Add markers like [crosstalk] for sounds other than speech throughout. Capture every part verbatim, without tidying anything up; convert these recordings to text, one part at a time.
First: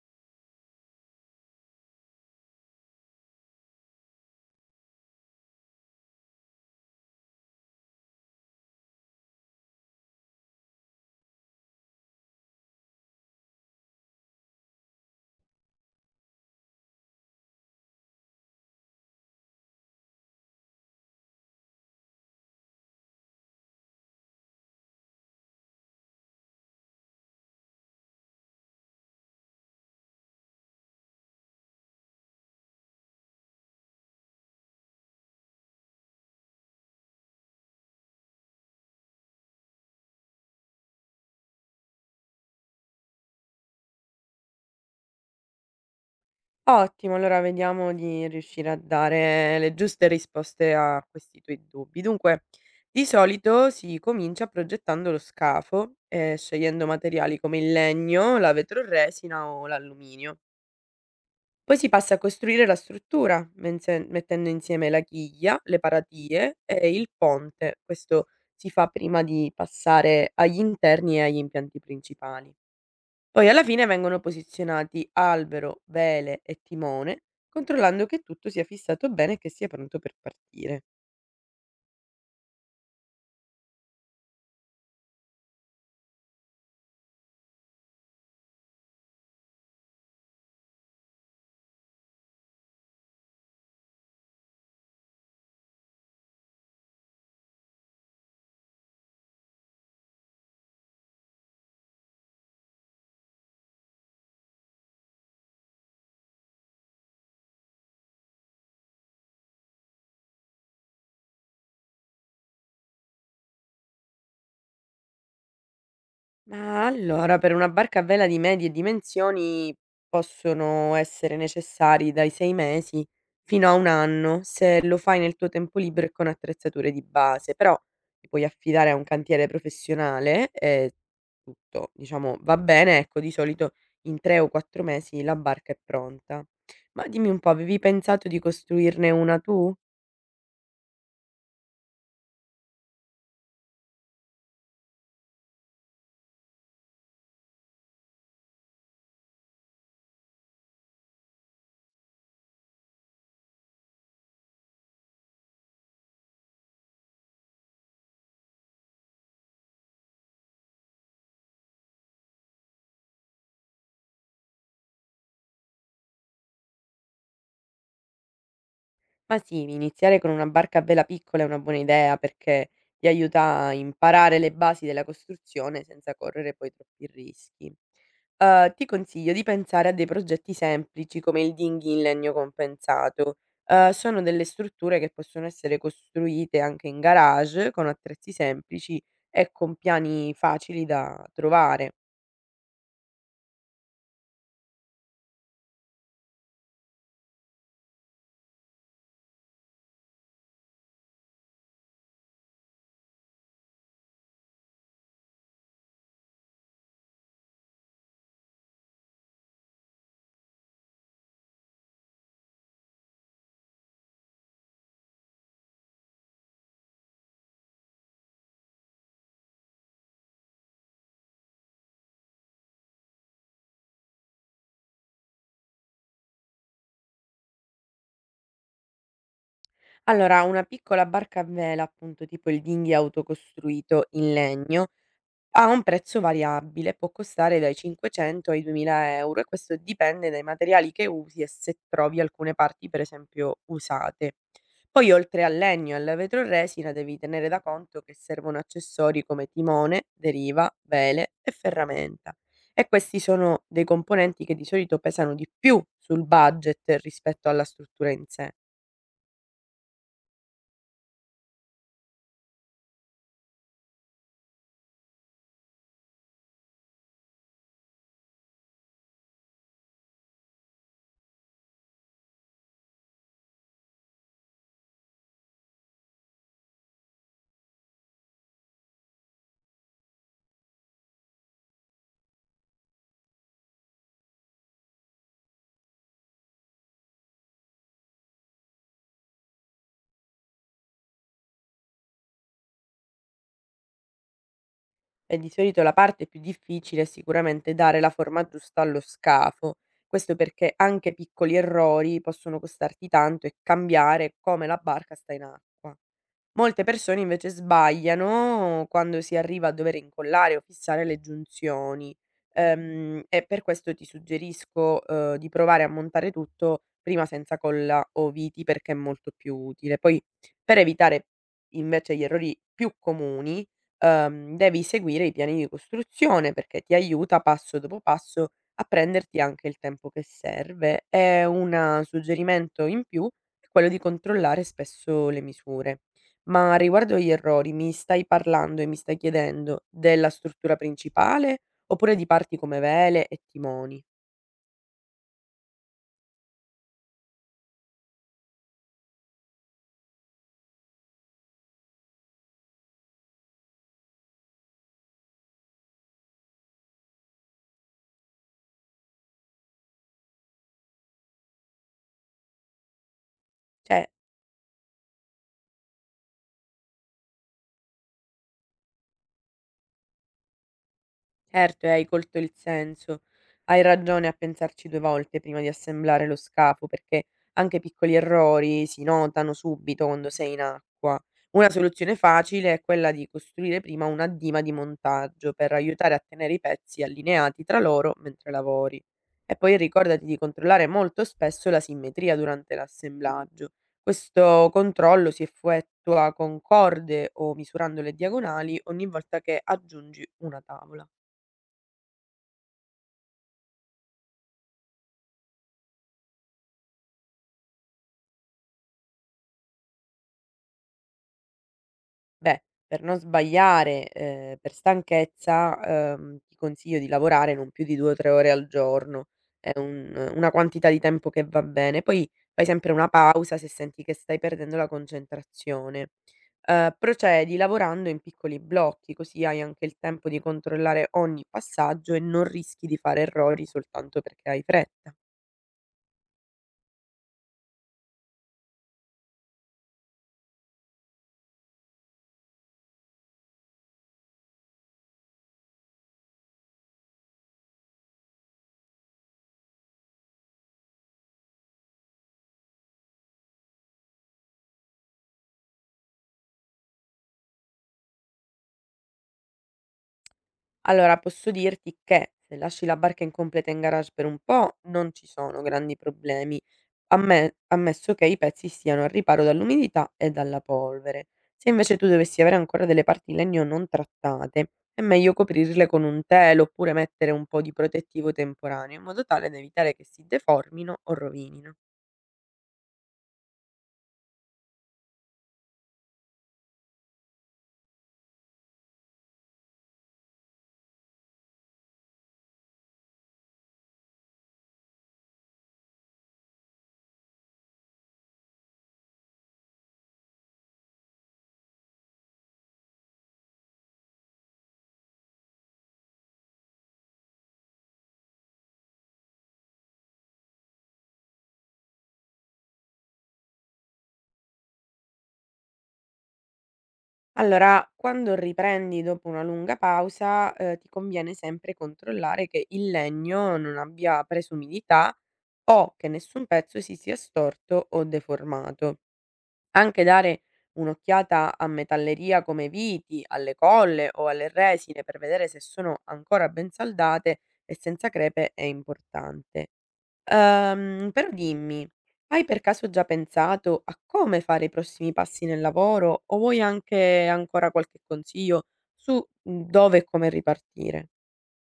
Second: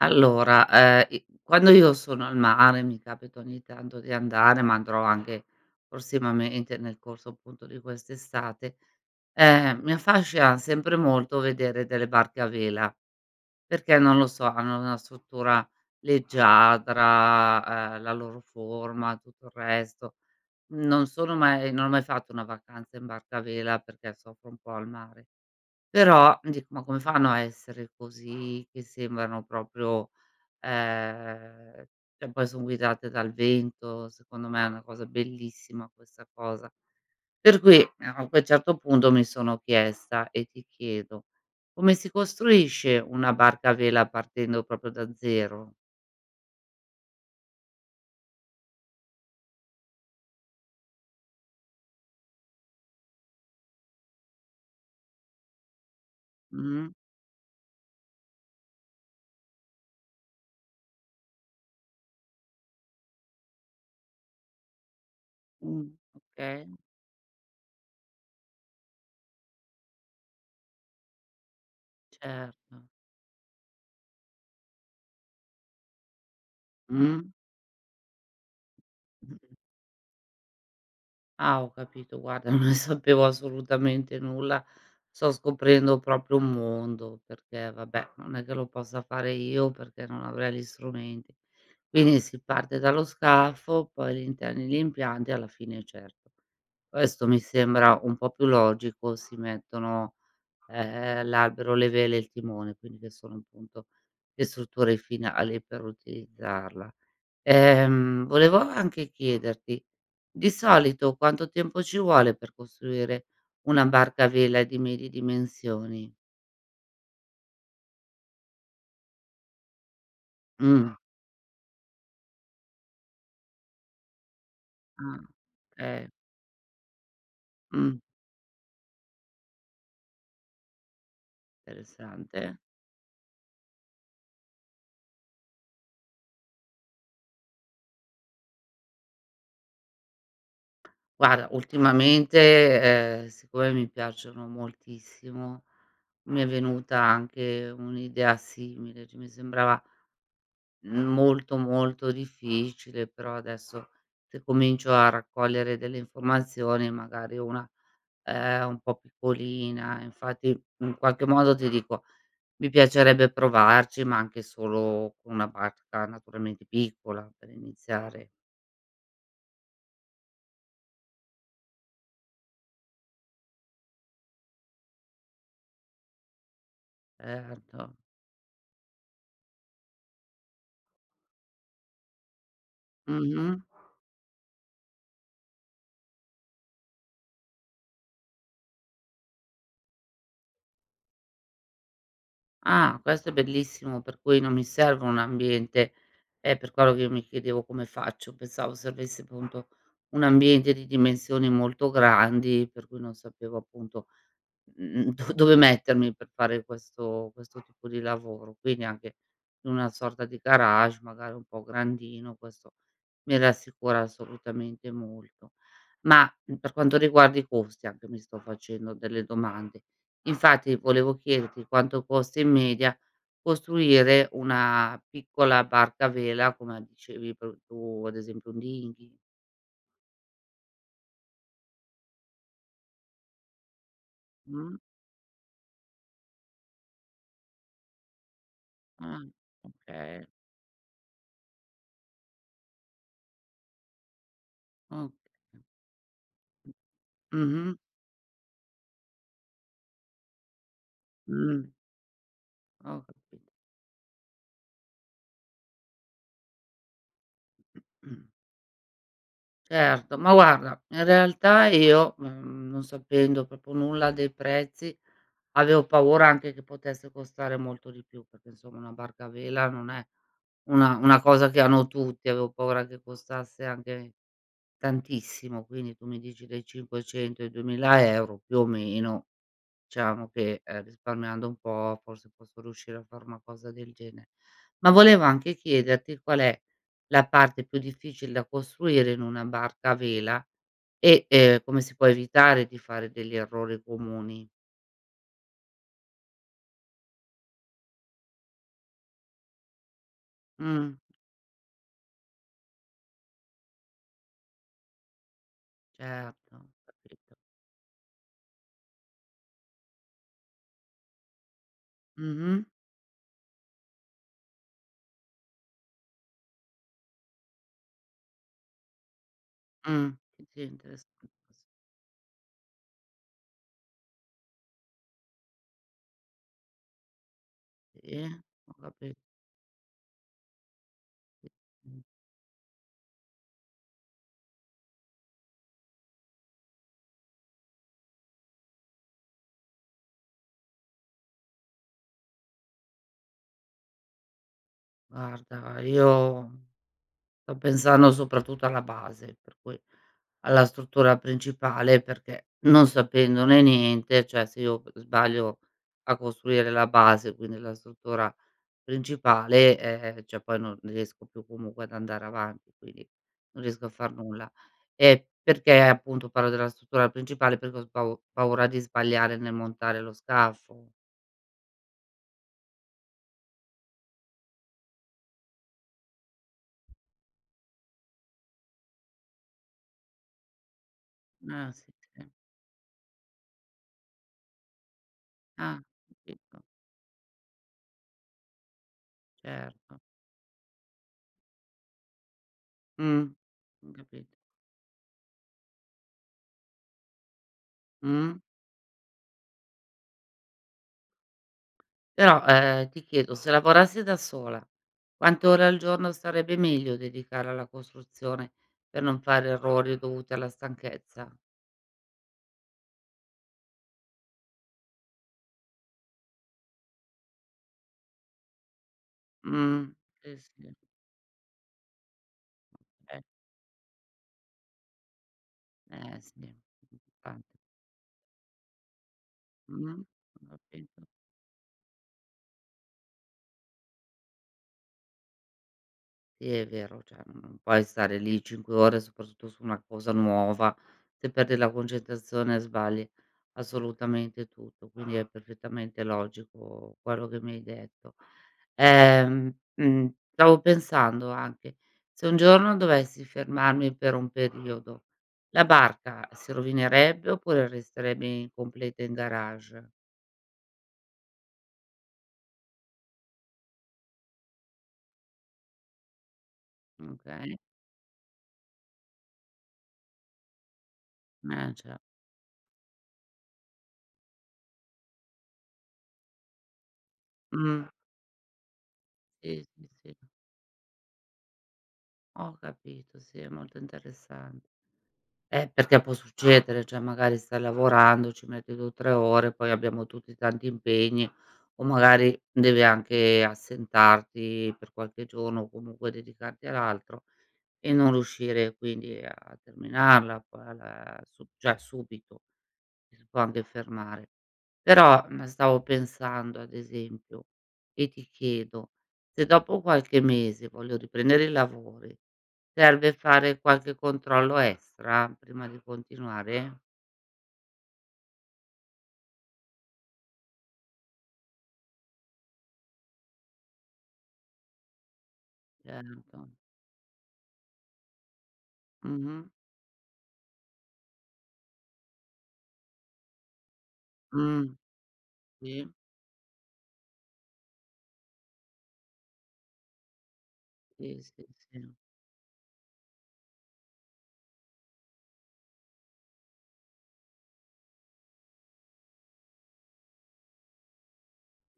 Allora, ehm, i quando io sono al mare, mi capita ogni tanto di andare, ma andrò anche prossimamente nel corso appunto di quest'estate, ehm, mi affascina sempre molto vedere delle barche a vela, perché non lo so, hanno una struttura leggiadra, ehm, la loro forma, tutto il resto. Non sono mai non ho mai fatto una vacanza in barca a vela perché soffro un po' al mare, però dico: "Ma come fanno a essere così che sembrano proprio." Ehm, e poi son guidate dal vento, secondo me è una cosa bellissima questa cosa. Per cui eh, a quel certo punto mi sono chiesta e ti chiedo: come si costruisce una barca a vela partendo proprio da zero? Ottimo, allora vediamo di riuscire a dare le giuste risposte a questi tuoi dubbi. Dunque, di solito si comincia progettando lo scafo, eh, scegliendo Mh? materiali come il legno, la vetroresina o l'alluminio. Poi si passa a costruire la struttura, mense- mettendo insieme la chiglia, le Mh. paratie Okay, e il ponte. Questo si fa prima di passare agli interni e agli impianti principali. certo. Poi alla fine vengono posizionati albero, vele e timone, Mh. controllando che tutto sia fissato bene e che sia pronto per partire. Ah, ho capito. Guarda, [laughs] non ne sapevo assolutamente nulla. Sto scoprendo proprio un mondo, perché vabbè, non è che lo possa fare io perché non avrei gli strumenti. Quindi si parte dallo scafo, poi gli interni, gli impianti, alla fine certo. Questo mi sembra un po' più logico, si mettono, ehm, l'albero, le vele e il timone, quindi che sono appunto le strutture finali per utilizzarla. Ehm, volevo anche chiederti, di solito quanto tempo ci vuole per costruire una barca a vela di medie dimensioni? Ma allora, per una barca a vela di medie dimensioni possono Mh, essere necessari dai sei mesi fino a un anno, se lo fai ah, nel tuo tempo libero okay. e con attrezzature di base, però Mh, ti puoi affidare a un cantiere professionale e tutto, diciamo, va interessante. bene, ecco, di solito in tre o quattro mesi la barca è pronta. Ma dimmi un po', avevi pensato di costruirne una tu? Guarda, ultimamente, ehm, siccome mi piacciono moltissimo, mi è venuta anche un'idea simile, cioè mi sembrava molto, molto difficile, però adesso se comincio a raccogliere delle informazioni, magari una Ehm, un po' piccolina, infatti in qualche modo ti dico, mi piacerebbe provarci, ma anche solo con una barca naturalmente piccola per iniziare. Ma sì, iniziare con una barca a vela piccola è una buona idea perché ti aiuta a imparare le basi della costruzione senza correre poi troppi rischi. Certo. Eh, ti consiglio di pensare a dei progetti semplici come il dinghy in legno compensato. Mh-mh. Eh, sono delle strutture che possono essere costruite anche in garage con attrezzi semplici e con piani facili da trovare. Ah, questo è bellissimo, per cui non mi serve un ambiente è per quello che io mi chiedevo come faccio, pensavo servisse appunto un ambiente di dimensioni molto grandi, per cui non sapevo appunto. Mh-mh, do dove mettermi per fare questo questo tipo di lavoro, quindi anche in una sorta di garage, magari un po' grandino, questo mi rassicura assolutamente molto. Ma, mhmm, per quanto riguarda i costi anche mi sto facendo delle domande. Infatti volevo chiederti quanto costa in media costruire una piccola barca a vela, come dicevi pro tu, ad esempio un dinghy. Allora, una piccola barca a vela, appunto tipo il dinghy autocostruito in Mh? legno, ha un prezzo variabile, può costare dai cinquecento ai Ah, duemila euro € e questo okay, dipende dai materiali che usi e se trovi alcune parti per esempio usate. okay. Poi oltre al legno e alla vetroresina devi tenere da Mh-mh, conto che servono accessori come timone, deriva, vele e mh. ferramenta, e Ho questi capito. sono dei componenti che di solito pesano di più sul budget rispetto alla struttura Mh. in sé. Certo, ma guarda, in realtà io, mhmm, non sapendo proprio nulla dei prezzi, avevo paura anche che potesse costare molto di più, perché insomma una barca a vela non è una una cosa che hanno tutti, avevo paura che costasse anche tantissimo. Quindi tu mi dici dai cinquecento ai duemila € più o meno. Diciamo che, ehm, risparmiando un po' forse posso riuscire a fare una cosa del gene. Ma volevo anche chiederti qual è la parte più difficile da costruire in una barca a vela e, ehm, come si può evitare di fare degli errori comuni. E di solito la parte più difficile è sicuramente dare la forma giusta allo scafo. Questo perché Mh, anche piccoli errori possono costarti tanto e cambiare come la barca sta in acqua. certo, ho Molte persone capito. invece sbagliano quando si arriva a dover incollare o fissare le giunzioni, Mh-mh, ehm, e per questo ti suggerisco, uhm, di provare a montare tutto prima senza colla o viti perché è molto più utile. mh, Poi sì, sì, per evitare interessante. invece gli errori più comuni, uhm, devi seguire i piani di costruzione perché ti aiuta passo dopo Sì, passo ho a capito. prenderti anche il tempo che serve, e Sì. Mh, una suggerimento in più è quello di controllare spesso le misure. Ma riguardo agli errori, mi stai parlando e mi stai chiedendo della struttura principale, oppure di parti come vele e timoni? Guarda, io sto pensando soprattutto alla base, per cui alla struttura principale, perché non sapendone niente, cioè se io sbaglio a costruire la base, quindi la struttura principale, ehm, cioè poi non riesco più comunque ad andare avanti, quindi non riesco a Cioè. far nulla. E perché appunto parlo della struttura principale? Perché ho spau paura di sbagliare nel montare lo scafo. Certo, e hai colto il senso. Hai ragione a pensarci due volte prima di assemblare lo scafo, perché anche piccoli errori si notano subito quando sei in acqua. Una Ah sì, soluzione sì. facile è quella di costruire prima una dima di montaggio per Ah, aiutare a tenere capito, i pezzi allineati tra loro mentre lavori. E poi certo. ricordati di controllare molto spesso la simmetria durante Mh, l'assemblaggio. ho capito. Questo controllo si effettua con corde o misurando le Mh. diagonali ogni volta che aggiungi una tavola. Però, ehm, ti chiedo, se lavorassi da sola, quante ore al giorno sarebbe meglio dedicare alla costruzione per non fare errori dovuti alla stanchezza? Beh, per non sbagliare, ehm, per stanchezza, ehm, ti consiglio di lavorare non più di due o tre ore al giorno. È Mh. un Sì, una sì. quantità di tempo che va bene. Poi fai sempre una Eh. pausa se senti che stai perdendo la concentrazione. Eh sì, Ehm, mh, Procedi tanti. lavorando in piccoli blocchi, così hai anche il Mh, tempo di controllare ogni passaggio e non rischi di fare errori soltanto perché hai fretta. Sì, è vero, cioè non puoi stare lì cinque ore, soprattutto su una cosa nuova. Se perdi la concentrazione sbagli assolutamente tutto, quindi è perfettamente logico quello che mi hai detto. Ehm, mhmm, Stavo pensando anche, se un giorno dovessi fermarmi per un periodo, la barca si rovinerebbe oppure resterebbe in completa in garage? Allora, posso dirti che se lasci la barca incompleta in garage per un po', non ci sono grandi problemi, amme Okay, ammesso che i pezzi siano al riparo dall'umidità e dalla polvere. Se eh, invece cioè, tu dovessi avere ancora delle parti in legno non trattate, è meglio coprirle con un telo oppure mettere un po' di mh, protettivo temporaneo, in modo tale da sì, sì, evitare che sì, si deformino o rovinino. ho capito, sì, è molto interessante. Eh, perché può succedere, cioè magari stai lavorando, ci metti due o tre ore, poi abbiamo tutti tanti impegni o magari devi anche assentarti per qualche giorno o comunque dedicarti all'altro e non riuscire quindi a terminarla poi alla su cioè subito. Ci si può anche fermare. Però, mhmm, stavo pensando ad esempio e ti chiedo, se dopo qualche mese voglio riprendere i lavori, serve fare qualche controllo extra prima di continuare? Allora, quando riprendi dopo una lunga pausa, ehm, ti conviene sempre controllare che il legno non abbia preso umidità o che nessun Certo. pezzo si sia storto o deformato. Mh-mh. Anche dare un'occhiata a metalleria come viti, alle colle o alle Mh. resine per vedere se Sì, sono ancora ben saldate e senza crepe è importante. Ehm, sì, Però sì, sì. dimmi, hai per caso già pensato a come fare i prossimi passi nel lavoro, o vuoi anche ancora qualche consiglio su, mhmm, dove e come ripartire?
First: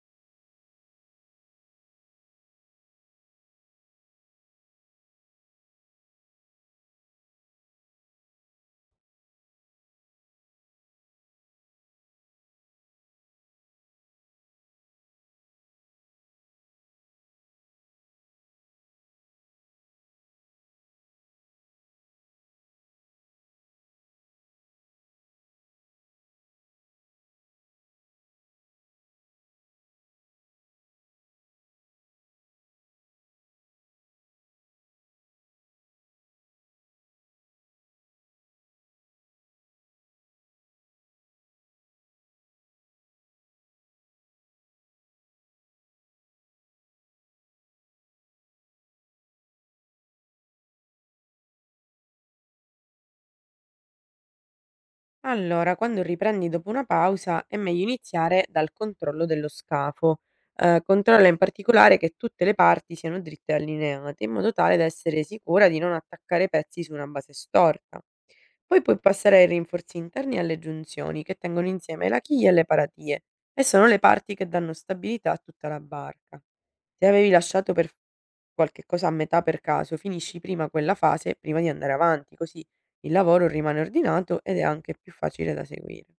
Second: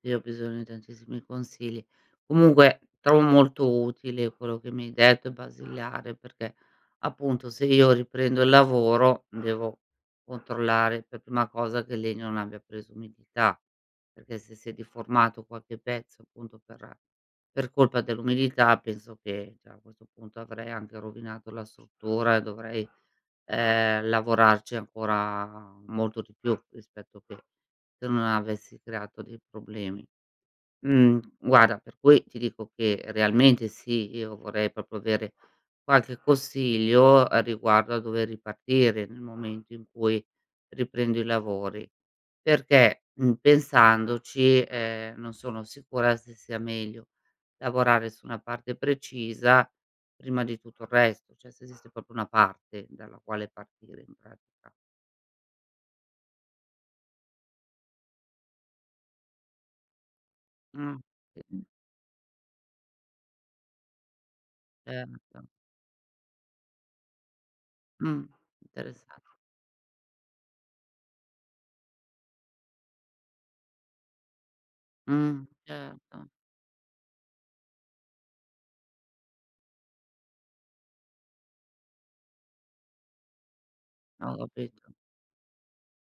Io ho bisogno di tantissimi consigli. Comunque trovo molto utile quello che mi hai detto, è basilare, perché appunto se io riprendo il lavoro devo controllare per prima cosa che il legno non abbia preso umidità, perché se si è deformato qualche pezzo appunto per per colpa dell'umidità penso che cioè, a questo punto avrei anche rovinato la struttura e dovrei, ehm, lavorarci ancora molto di più rispetto che se non avessi creato dei problemi. Mhmm, guarda, per cui ti dico che realmente sì, io vorrei proprio avere qualche consiglio, ehm, riguardo a dove ripartire nel momento in cui riprendo i lavori, perché, mhmm, pensandoci, ehm, non sono sicura se sia meglio lavorare su una parte precisa prima di tutto il resto, cioè se esiste proprio una parte dalla quale partire in pratica. Allora, quando riprendi dopo una pausa è meglio iniziare dal controllo dello scafo. Eh, Mh, controlla in Mh. particolare che tutte le parti siano dritte e allineate, in modo tale da essere Certo. sicura di non attaccare pezzi su una base storta. Mh, Poi puoi interessante. passare ai rinforzi interni e alle giunzioni, che tengono insieme la chiglia e le paratie, e sono le parti che danno stabilità a Mh, tutta la certo. barca. Se avevi lasciato per qualche cosa a metà per caso, finisci prima quella fase prima di andare avanti, così il lavoro rimane No, ho ordinato ed è capito. anche più facile da seguire.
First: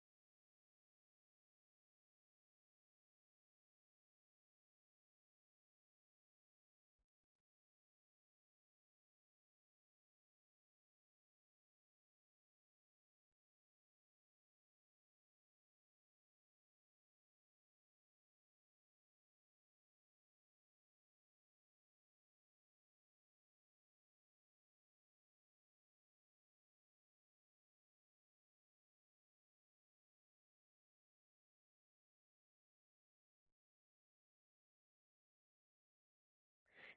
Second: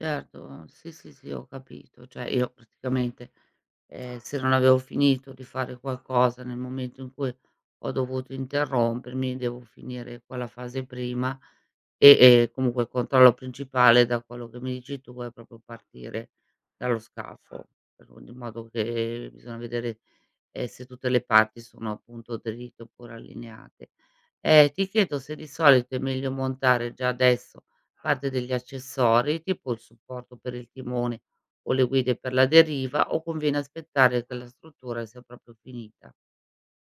Certo, sì, sì, sì, ho capito. Cioè io praticamente, ehm, se non avevo finito di fare qualcosa nel momento in cui ho dovuto interrompermi, devo finire quella fase prima e e comunque il controllo principale, da quello che mi dici tu, è proprio partire dallo scafo, per in modo che bisogna vedere ehm, se tutte le parti sono appunto dritte oppure allineate. Ehm, ti chiedo se di solito è meglio montare già adesso parte degli accessori, tipo il supporto per il timone o le guide per la deriva, o conviene aspettare che la struttura sia proprio finita?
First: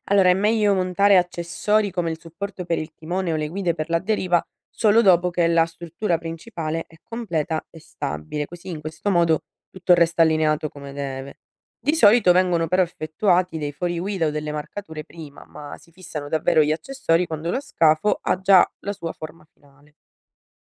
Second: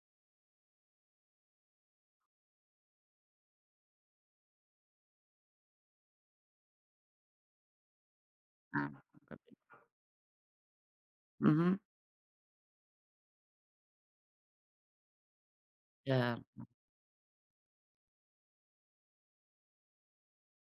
Allora è meglio montare accessori come il supporto per il timone o le guide per la deriva solo dopo che la struttura principale è completa e stabile, così in Ah, questo ho modo capi. tutto resta allineato come deve. Mh-mh, Di solito vengono però effettuati dei fuoriguida o delle marcature prima, ma si fissano cer. davvero gli accessori quando lo scafo ha già la sua forma finale.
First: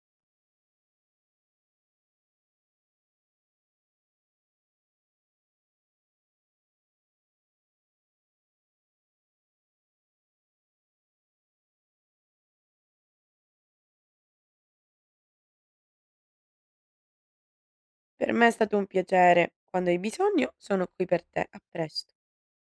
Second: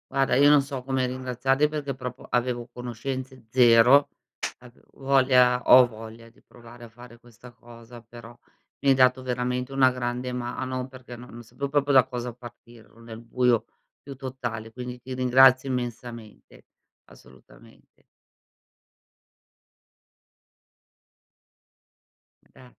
Guarda, io non so come ringraziarli perché proprio avevo conoscenze zero, ave voglia ho voglia di provare a fare questa cosa, però mi hai dato veramente una grande mano perché non non sapevo proprio da cosa partire, ero nel buio più totale, quindi ti ringrazio immensamente, assolutamente. Per me è stato un piacere. Quando hai bisogno sono qui per te. A presto. Gra